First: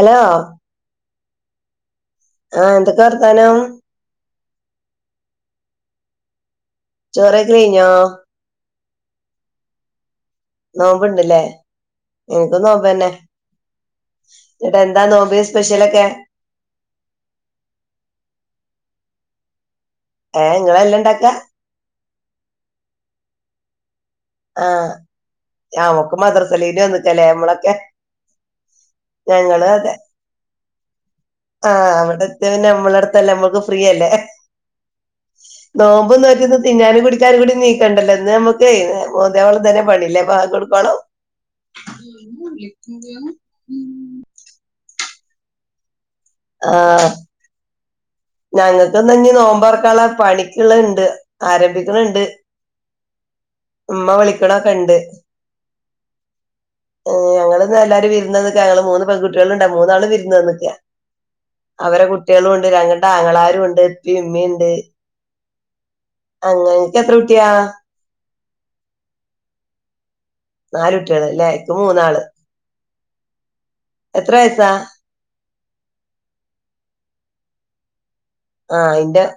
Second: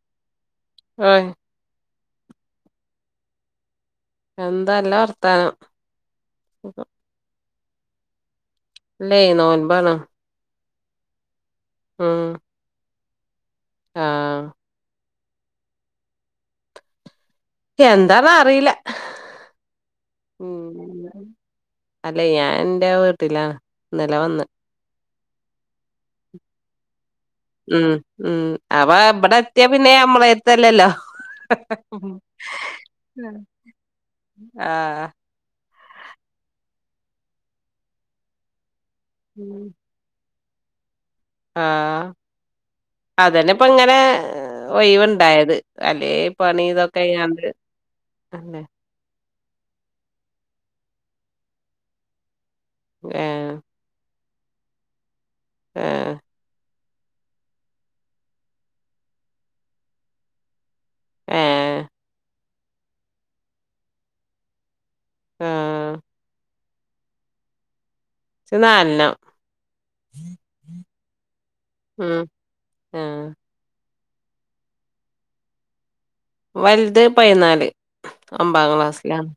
Hello ആ ആഹ എന്തൊക്കെ വർത്താനം എന്തല്ല വർത്താനം ചോറയ്ക്കല് കയ്ഞ്ഞോ ല്ലേ നോൽമ്പാണ് നോമ്പ്ണ്ടില്ലേ ഇൻക്കും നോമ്പന്നെ ആഹ് ഇനിടെ താ നോമ്പിന് സ്പെഷ്യലൊക്കെ എന്താന്നാറിയില്ല ഏഹ് ഉം നിങ്ങളെല്ലാം ഇണ്ടാക്കാ അല്ലെ ഞാൻ എൻന്റെ വീട്ടിലാണ് ന്നല വന്ന് ഞമക്ക് മദ്രസലീവിന് വന്ന് ഉം ഉം അവ എവിടെ എത്തിയായ പിന്നെ നമ്മള എത്തല്ലല്ലോ ആഹ അവിടെ എത്തിയ പിന്നെ നമ്മളട്ത്തല്ല നമ്മക്ക് ഫ്രീയല്ലേ ആഹ് നോമ്പ്ന്ന് നോറ്റ്ന്ന് തിന്നാനും കുടിക്കാനും കൂടി നീക്കണ്ടല്ലോ ഇന്ന് നമ്മക്ക് മോന്ത്യാവോളം ഇതന്നെ പണിില്ലേ ബാങ്കോട്കോളം ആഹ അതന്നെപ്പങ്ങനെ ഒയ് വ് ണ്ടായത് അല്ലേ പണി ഇതൊക്കെ ആയാണ്ട് ഞങ്ങൾക്ക് ന്ന്ഞ്ഞ് നോമ്പർക്കാള പണിക്ക്ള്ളെ ണ്ട് ആരംഭിക്കണിണ്ട് ഏഹ മ്മ വിളിക്ക്ണൊകണ്ട് ആഹ ഞങ്ങള് ന്ന് എല്ലാരും വിരുന്നത്ക്ക ഞങ്ങള് മൂന്ന് പെൺകുട്ടികൾുണ്ടാ മൂന്നാള് വിരുന്നത്ക്കാ ഏഹ് അവരെ കുട്ടികളും ഉണ്ട് ഞങ്ങള്ടെ ര ആങ്ങളാരും ണ്ട് ഇപ്പി ഇമ്മിുണ്ട് ആഹ അങ്ങനക്ക് എത്ര കുട്ടിയാ ഇച് നാലെണ്ണം നാല് കുട്ട്യേള് ലെ ഇക്ക് ഉം മൂന്നാള് ആഹ് എത്ര വയസാ വലുത് പതിനാല് ഒമ്പാം ക്ലാസ്സിലാണ്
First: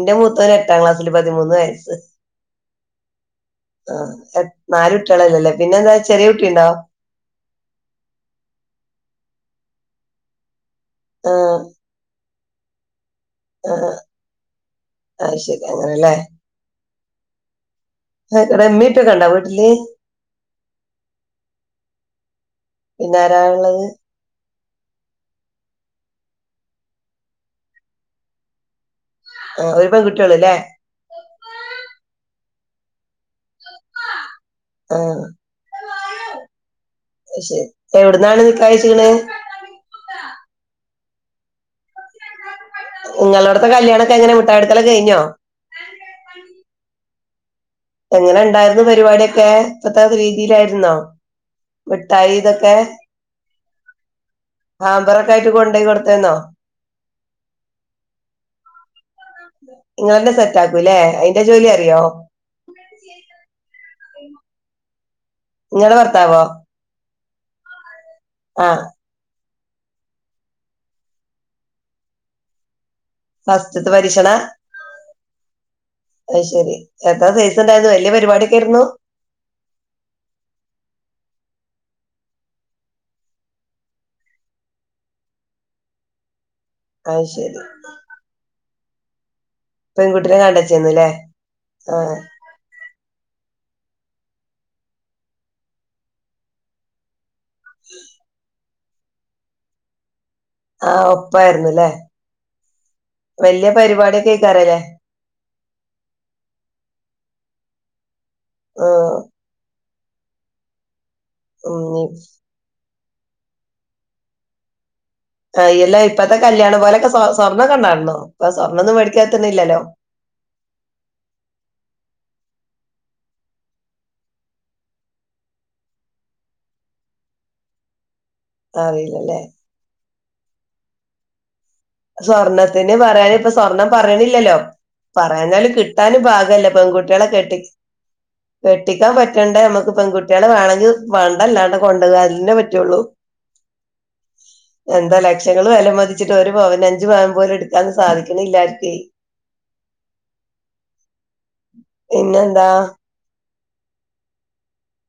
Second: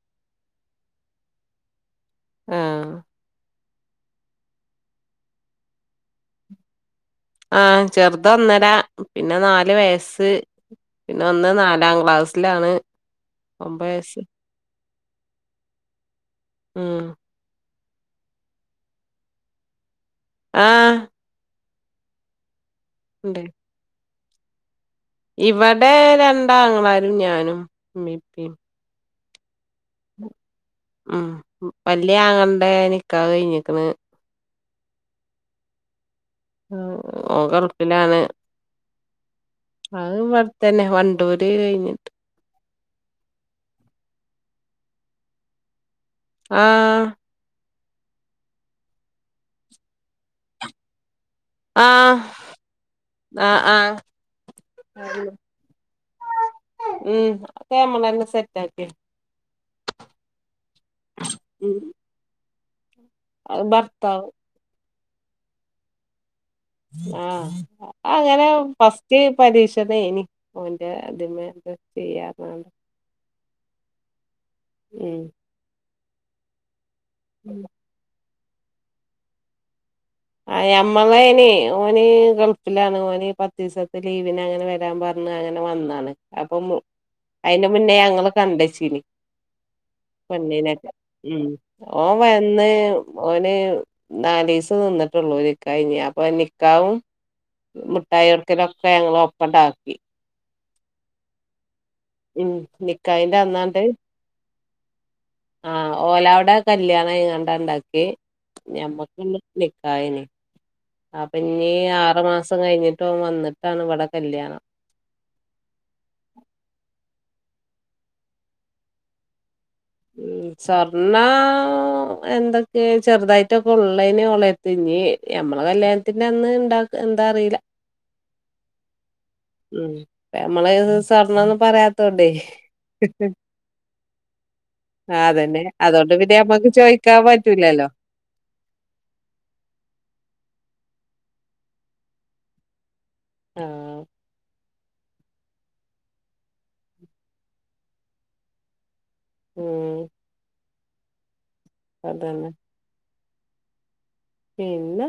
ന്റെ മൂതേന് എട്ടാം ക്ലാസ്സിൽ പതിമൂന്ന് വയസ്സ് ആഹ ആ എത് നാല് കുട്ട്യേളല്ലല്ലേ പിന്നെ എന്താ ചെറിയ കുട്ടിണ്ടോ ആഹ ചെറുതൊന്നര പിന്നെ നാല് വയസ്സ് പിന്നെ ഒന്ന് ആഹ് നാലാം ക്ലാസ്സിലാണ് ഒമ്പേയ്സ് ആഹ ശരി അങ്ങനെല്ലേ ഉം [unintelligible] വീട്ടില് ആഹ പിന്നെ ആരാള്ളത് ഇവിടെ രണ്ടാങ്ങളാരും ഞാനും ഇമ്മി ഇപ്പി ആഹ് ഒരു പെൺകുട്ടിയുള്ളൂ ല്ലേ അ വല്യ ആങ്ങളന്റെ നിക്കാഹ് കയിഞ്ഞ്ക്ക്ണ് ആഹ ഓ കറുപ്പിലാണ് നിക്കാഹ് അത് കഴിച്ച്ക്ക്ണ് തന്നെ വണ്ടൂര് കഴിഞ്ഞിട്ട് നിങ്ങളടത്തെ കല്യാണൊക്കെ എങ്ങനെ മുട്ട്ടായ കൊട്ക്കലൊക്കെ കഴിഞ്ഞോ ആഹ എങ്ങനെ ണ്ടായിരുന്നു പരിപാടിയൊക്കെ ഇപ്പത്തെ രീതിയിലായിരുന്നോ ആഹ് മിട്ടായി തക്കേ ആഹ് ആഹ് ആാമ്പറൊക്കായിട്ട് കൊണ്ടയി കൊടുതീന്നോ? ഉം ക്കെമ്മളെന്നെ സെറ്റ് ആക്കി ഇങ്ങളന്നെ സെറ്റാക്കൂല്ലേ? അയ്ന്റെ ജോലി ഉം അറിയോ? ത ങ്ങളെ ഭർത്താവോ ആഹ് അങ്ങനെ ആഹ് ഫസ്റ്റ് പരീക്ഷതേഞ്ഞി ഓന്റെ തിന് ത് [unintelligible] ഫസ്റ്റ്ത്ത പരീക്ഷണാ? ഉം അഹ് ശരി എത്രാ സൈസ്ണ്ടാരുന്നു വല്യ പരിപാഡ്യോക്കേര്ന്നു? ആയ് അമ്മളേനി ഓന് ഗൾഫിലാണ്. ഓന് പത്തീസത്തെ ലീവിന് അങ്ങനെ വരാം പർ ന്ന് അങ്ങനെ വന്നാണ്. അപ്പൊ അത് ശെരി അയിന്റെ മുന്നേ ഞങ്ങള് കണ്ടച്ചീഞ്ഞി. പെൺകുട്ടിനെ പെണ്ണിനൊക്കെ കണ്ടച്ചേന്നല്ലേ ഉം ഓൻ ആഹ് വന്ന് ഓന് നാലീസം നിന്ന്ട്ടൊള്ളൂ നിക്കാഹയ്ഞ്. അപ്പൊ നിക്കാവും മുഠായൊട്ക്കലൊ ക്കെ ഞങ്ങളൊപ്പണ്ട ആക്കി. ആഹ് ഒപ്പായിരുന്നു ലേ. ഉം നിക്കാഹിന്റെ വല്യ അന്നാണ്ട് പരിപാട്യൊക്കെക്കാരലേ ആഹ് ഓല വ്ടെ കല്യാണയിങ്ങാണ്ട ഇണ്ടാക്ക്യേ. ആഹ് ഞമ്മക്ക് [unintelligible] ക്കായിനി. അപ്പ ഞീ ഉം ആറു മാസം കഴിഞ്ഞ് ട്ടോൻ വന്നിട്ടാണ് ഇവടെ കല്യാണം. കയ്യുലേ. ഇപ്പത്തെ കല്യാണ പോലൊക്കെ സ്വ സ്വർണ്ണൊക്കണ്ടാൺല്ലോ ഇപ്പൊ സ്വർണ്ണൊന്നും മേടിക്കാ ക്കിന്നില്ലല്ലോ. ഉം സ്വർണ്ണാ എന്തൊക്കെ ചെറുതായിട്ടൊക്കെ ഒള്ളേനി ഓളെര്ത് ഇ ഞി ഞമ്മള കല്യാണത്തിന്റെ അന്ന് ഇണ്ടാക്ക എന്താ അറീല്ല. അറീല്ല ലേ. ഞമ്മളയ്ന്ന് സ്വർണൊന്നും സ്വർണത്തിന് പറയാന് ഇപ്പം സ്വർണം പറിണ്ല്ലലൊ ലൊ. ആ അതന്നെ പറ്യാഞ്ഞാല് അതുകൊണ്ട് കിട്ടാനും പിന്നെ പാഗല്ല നമ്മക്ക് ചോയിക്കാൻ പെൺകുട്ടിയേളെ കെട്ടി പറ്റൂലല്ലോ കെട്ടിക്കാൻ പറ്റണ്ടെ മക്ക് പെൺകുട്ടിയേളെ വേണങ്കിൽ പണ്ടല്ലാണ്ടാ കൊണ്ടോവ അ അന്നെ പറ്റൊള്ളൂ. ആഹ് എന്താ ലക്ഷങ്ങള് വെലമതിച്ചിട്ട് ഒരു പവന് അഞ്ചു പവൻ പോലും എടുക്കാൻന്ന് സാധിക്ക് ണ്ല്ലാര്ക്കേ ഉം പിന്നെന്താ? പിന്ന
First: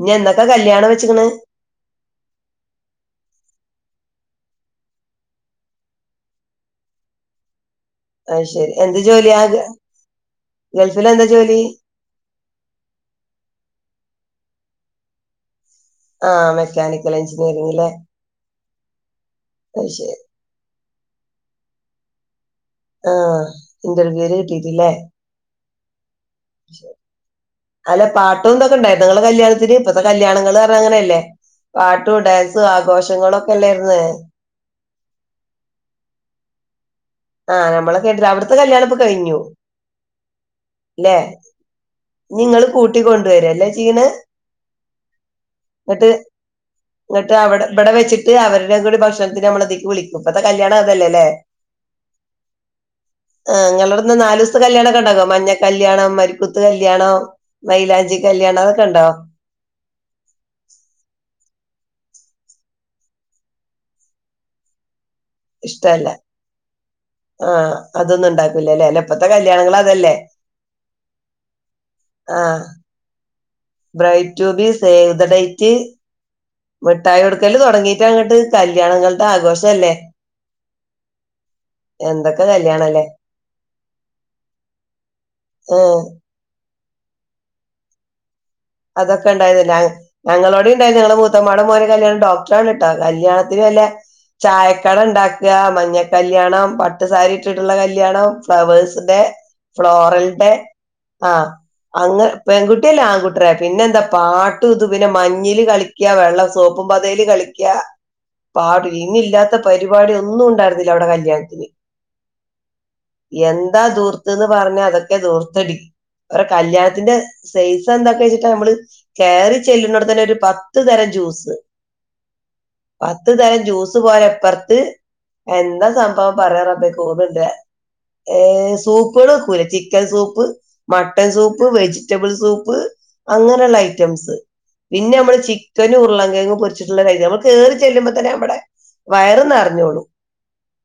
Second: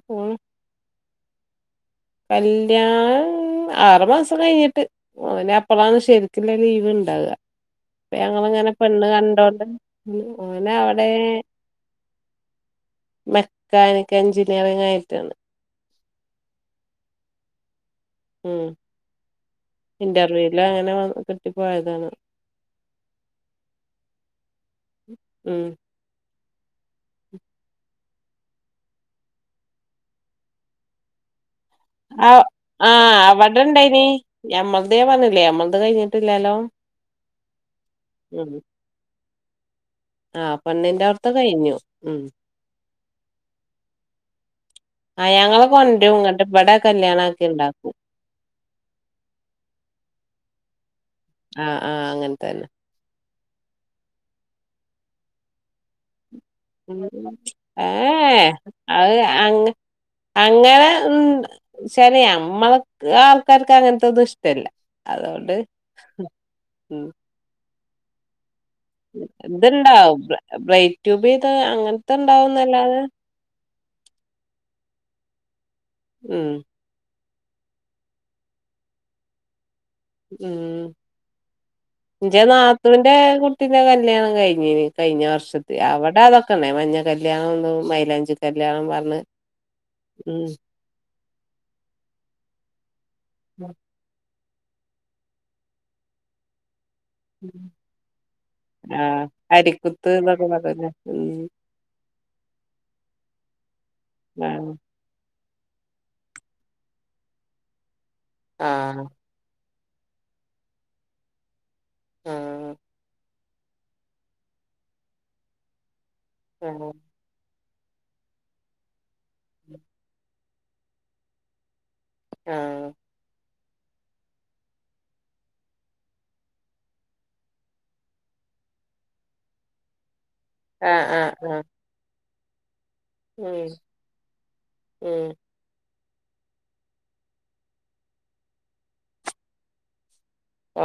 ഇഞ് എന്നക്ക കല്യാണം വെച്ച്ക്കണ്? കല്യാ [unintelligible] മ്ആറുമാസം. ഓന് അപ്പളാണ് ശരിക്കില്ല ലീവ് ഇണ്ടാവാ. അത് ഞങ്ങളിങ്ങനെ ശരി എന്ത് പെണ്ണ് ജോലിയാ കണ്ടോണ്ട് ഓനെ അവടെ ഗൾഫിൽ എന്താ ജോലി മെക്കാനിക് എന്ചിനീയറിങ്ങായിട്ട് ആ മെക്കാനിക്കൽ എഞ്ചിനീയറിങ് ലെ ഉം ഇന്റർവ്യൂലങ്ങനെ കിട്ടിപ്പോയതാണ് ആ ഇന്റർവ്യൂല് കിട്ടിട്ട്ല്ലേ ഉം അല്ല പാട്ടും തൊക്കെണ്ടായിര്ന്നൊ ങ്ങളെ കല്യാണത്തിന് ഇപ്പത്തെ കല്യാണങ്ങള്ന്ന് പർഞ അങ്ങനല്ലേ ആഹ് ആ അല്ലായിരുന്ന് അവടെണ്ടേയ്നി ഞമ്മള്ത് ഞാൻ പർഞ്ഞില്ലേ ഞമ്മളത് കയ്ഞ്ട്ട്ല്ലല്ലോ ആഹ് നമ്മളെ കെട്ടി അവ്ട്ത്തെ കല്യാണപ്പൊ കയ്ഞ്ഞു ആ പെണ്ണിന്റെ ല്ലെ അവിടുത്തെ കഴിഞ്ഞു ഉം ഇനി ങ്ങള് കൂട്ടിക്കൊണ്ടോരല്ലേ ചെയ്യ്ണത് ആ ഞങ്ങള് ന്ന്ട്ട് കൊണ്ടരും ഇങ്ങട്ട് ഇവിടെ കല്യാണം ന്ന്ട്ട് ആക്കി അവടെ ഇവടെ ഇണ്ടാക്കും വെച്ച്ട്ട് അവരുടേം കൂടെ ഭക്ഷണത്തിന്ന് നമ്മളിതിക് വിളി ഇപ്പത്തെ കല്യാണ ആ ആ അങ്ങൻത്തെന്നെ ആ ങ്ങളോട്ന്ന് നാലുസ്ത്തെ കല്യാണക്കെണ്ടാവോ മഞ്ഞ കല്യാണം മര് ഉം ഏ ഏ കല്യാണം അതൊക്കെ അ ഉണ്ടോ അത് അങ് അങ്ങനെ ഉ ച്ചാൽ നമ്മൾ ആൾക്കാർക്ക് അങ്ങനത്തെന്നും ഇഷ്ടല്ല അതൊണ്ട് ഇഷ്ടല്ല ആ അതൊന്ന ഇണ്ടാക്ക ഇത്ണ്ടാവും ബ്രൈറ്റൂബി ത് അങ്ങനത്തെ ഇണ്ടാവും ന്നല്ലാതെ ബ്രൈറ്റ്ബി സേവ് ത ടൈറ്റ് ഉം മിഠായി കൊടുക്ക ക്കല് തുടങ്ങയിട്ട് അങ്ങോട്ട് കല്യാണങ്ങളുടെ ആഘോഷം അല്ലേ ഉം എ എൻറെ നാത്തുവിന്റെ കുട്ടീന്റെ കല്യാണം കഴിന്നീൻ കഴിഞ്ഞ വർഷത്തിൽ ഏഹ് അവിടെഅധോക്കെ ഉണ്ടയിനു മഞ്ഞ കല്യാണം തും മൈലാഞ്ചി കല്യാണം പറഞ്ഞ് അതൊക്കെ ഉണ്ടായിന്ന്ല്ലേ ഉം ഞങ്ങളോഡിം ഉണ്ടായിരുന്നു നങ്ങളെ മൂത്തമ്മടെ മോന്റെ കല്യാണം ഡോക്ടറണ് കല്യാണത്തിന് വല്ല ചായക്കട ഉണ്ടാക മഞ്ഞ കല്യാണം പട്ട് ട്ട് സാരി ഇട്ടിട്ടുള്ള കല്യാണം ഫ്ലവേഴ്സിന്റെ ആഹ് അരിക്കുത്ത് എന്നൊക്കെ ഫ്ലോറലന്റെ പറഞ്ഞില്ലേ അ ഉം അങ് പെൺകുട്ടിയല്ല ആൺകുട്ടി ത്ര പിന്നെ എന്താ പാട്ടു ആഹ് ഇതു പിന്നെ മഞ്ഞില് കളിക്കാ വെള്ളം സോപ്പും പതയില് കളിക്കാ പാട ആഹ് ഇനി ഇല്ലാത്ത പരിപാടി ഒന്നും ഉണ്ടായിരുന്നില്ല അവിടെ കല്യാണത്തിന് ആ എന്താദുർത്ത്ന്ന് പറഞ്ഞാ അതൊക്കെ ദൂർത്തടി അവരെ ആഹ് കല്യാണത്തിന്റെ സൈസ് എന്തൊക്ക ച്ചിട്ട് നമ്മള് കയറി ചെല്ലുനോട്തന്നെ ഒരു പത്ത് തരം ജ്യൂസ് ആഹ് പത്ത്തരം ജ്യൂസ് പോര ഇപ്പറത്ത് എന്താ സംഭവം പറയാറബ്ബേ [unintelligible] ണ്ട് ഏ സൂപ്പുകൾ വക്കൂല ചിക്കൻ സൂപ്പ് പ്പ് ആഹ് ആഹ് മട്ടൺ ആഹ് ആഹ് സൂപ്പ് വെജിറ്റബിൾ സൂപ്പ് ഉം അങ്ങനെയുള്ള ഐറ്റംസ് പിന്നെ ഉം നമ്മള് ചിക്കൻ ഉരുളങ്കങ്ങ് പൊരിച്ചിട്ടുള്ള കയ് നമ്മൾ കേറി ചെല്ലുമ്പോ തന്നെ അവിടെ വയർ നരന്നോളും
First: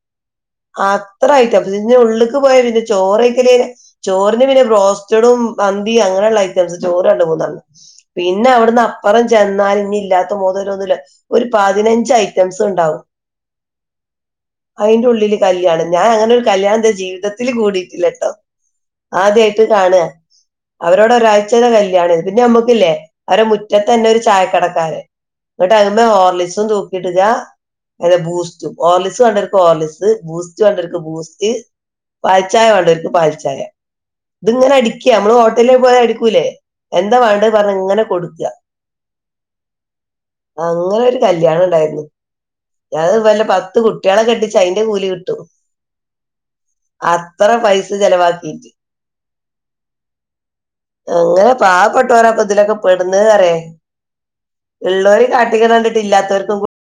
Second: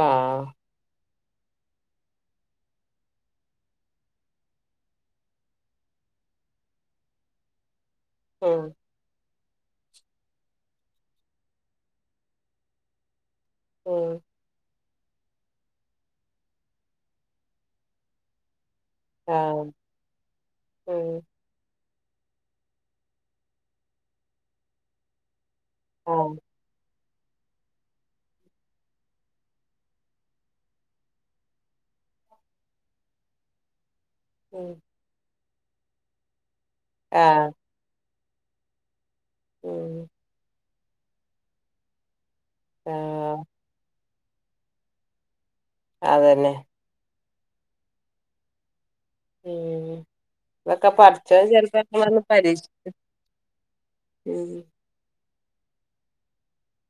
ആഹ് ആ ത്ര ഐറ്റംസ് ഇന്നി ഉള്ളിക്ക് പോയാൽ പിന്നെ ചോറക്കലെർ ചോറിന് പിന്നെ ബ്രോസ്റ്റഡും മന്തിയും അങ്ങനെ ങനെള്ള ഐറ്റംസ് ചോറ് രണ്ട് മുന്നണം പിന്നെ ഉം അവിടുന്ന് അപ്പറംചോറ ചെന്നാൽ ഇനി ഇല്ലാത്ത മുതലൊന്നുമില്ല ഒരു പതിനഞ്ച് ഐറ്റംസ് ഉണ്ടാവും ഉം അയിന്റെ ഉള്ളില് കല്യാണം ഞാൻ അങ്ങനെരു കല്യാണം എന്റെ ജീവിതത്തിൽ കൂടിട്ടില്ലെട്ടോ ആദ്യായിട്ട് ആഹ് കാണ അവരോടെ ഉം ഒരാഴ്ചയുടെ കല് കല്യാണം പിന്നെ നമ്മക്കില്ലേ അവ മുറ്റത്ത് തന്നെ ഒരു ചായ കടക്കാരൻ എന്നിട്ട് അഹ് മേ ആഹ് ഹോർലിക്സും തൂകി ക്കിട്ടക ൽ ബൂസ്റ്റ് ഓർലിസ് വേണ്ടൽക് ഓർലിസ് ബൂസ്റ്റ് വേണ്ടോൽ ക്കു ബൂസ്റ്റ് പാൽചായ വണ്ടർക്ക് പാൽചായ ഉം ഇത്ങ്ങനെ അടിക്ക നമ്മള് ഹോട്ടലേ പോയൽ അടിക്കൂലേ എന്താ ആഹ് വേണ്ടത് പറഞ്ഞ ഇങ്ങനെ കൊടുക്കും ക്ക ഉം അങ്ങനെ ഒരു കല്യാണം ഉണ്ടായിരുന്നു എന്തലും ആഹ് വല്ല പത്ത് കുട്ടി കുട്ടികളെ കെട്ടിച്ച അതിന്റെ കൂലി കിട്ടു അതന്നെ അത്ര പൈസ ചെലവാക്കിയിട്ട് ഉം എന്ധോക്കെ പടച്ചോൻ റ്റെ പാവ പെട്ടവരൊക്കെ ഇതിലൊക്കെ പെടുന്നേ റിയ ഉം ഉള്ളോർ കാട്ട്ക്ണ കണ്ടിട്ടില്ലാത്തോർക്കും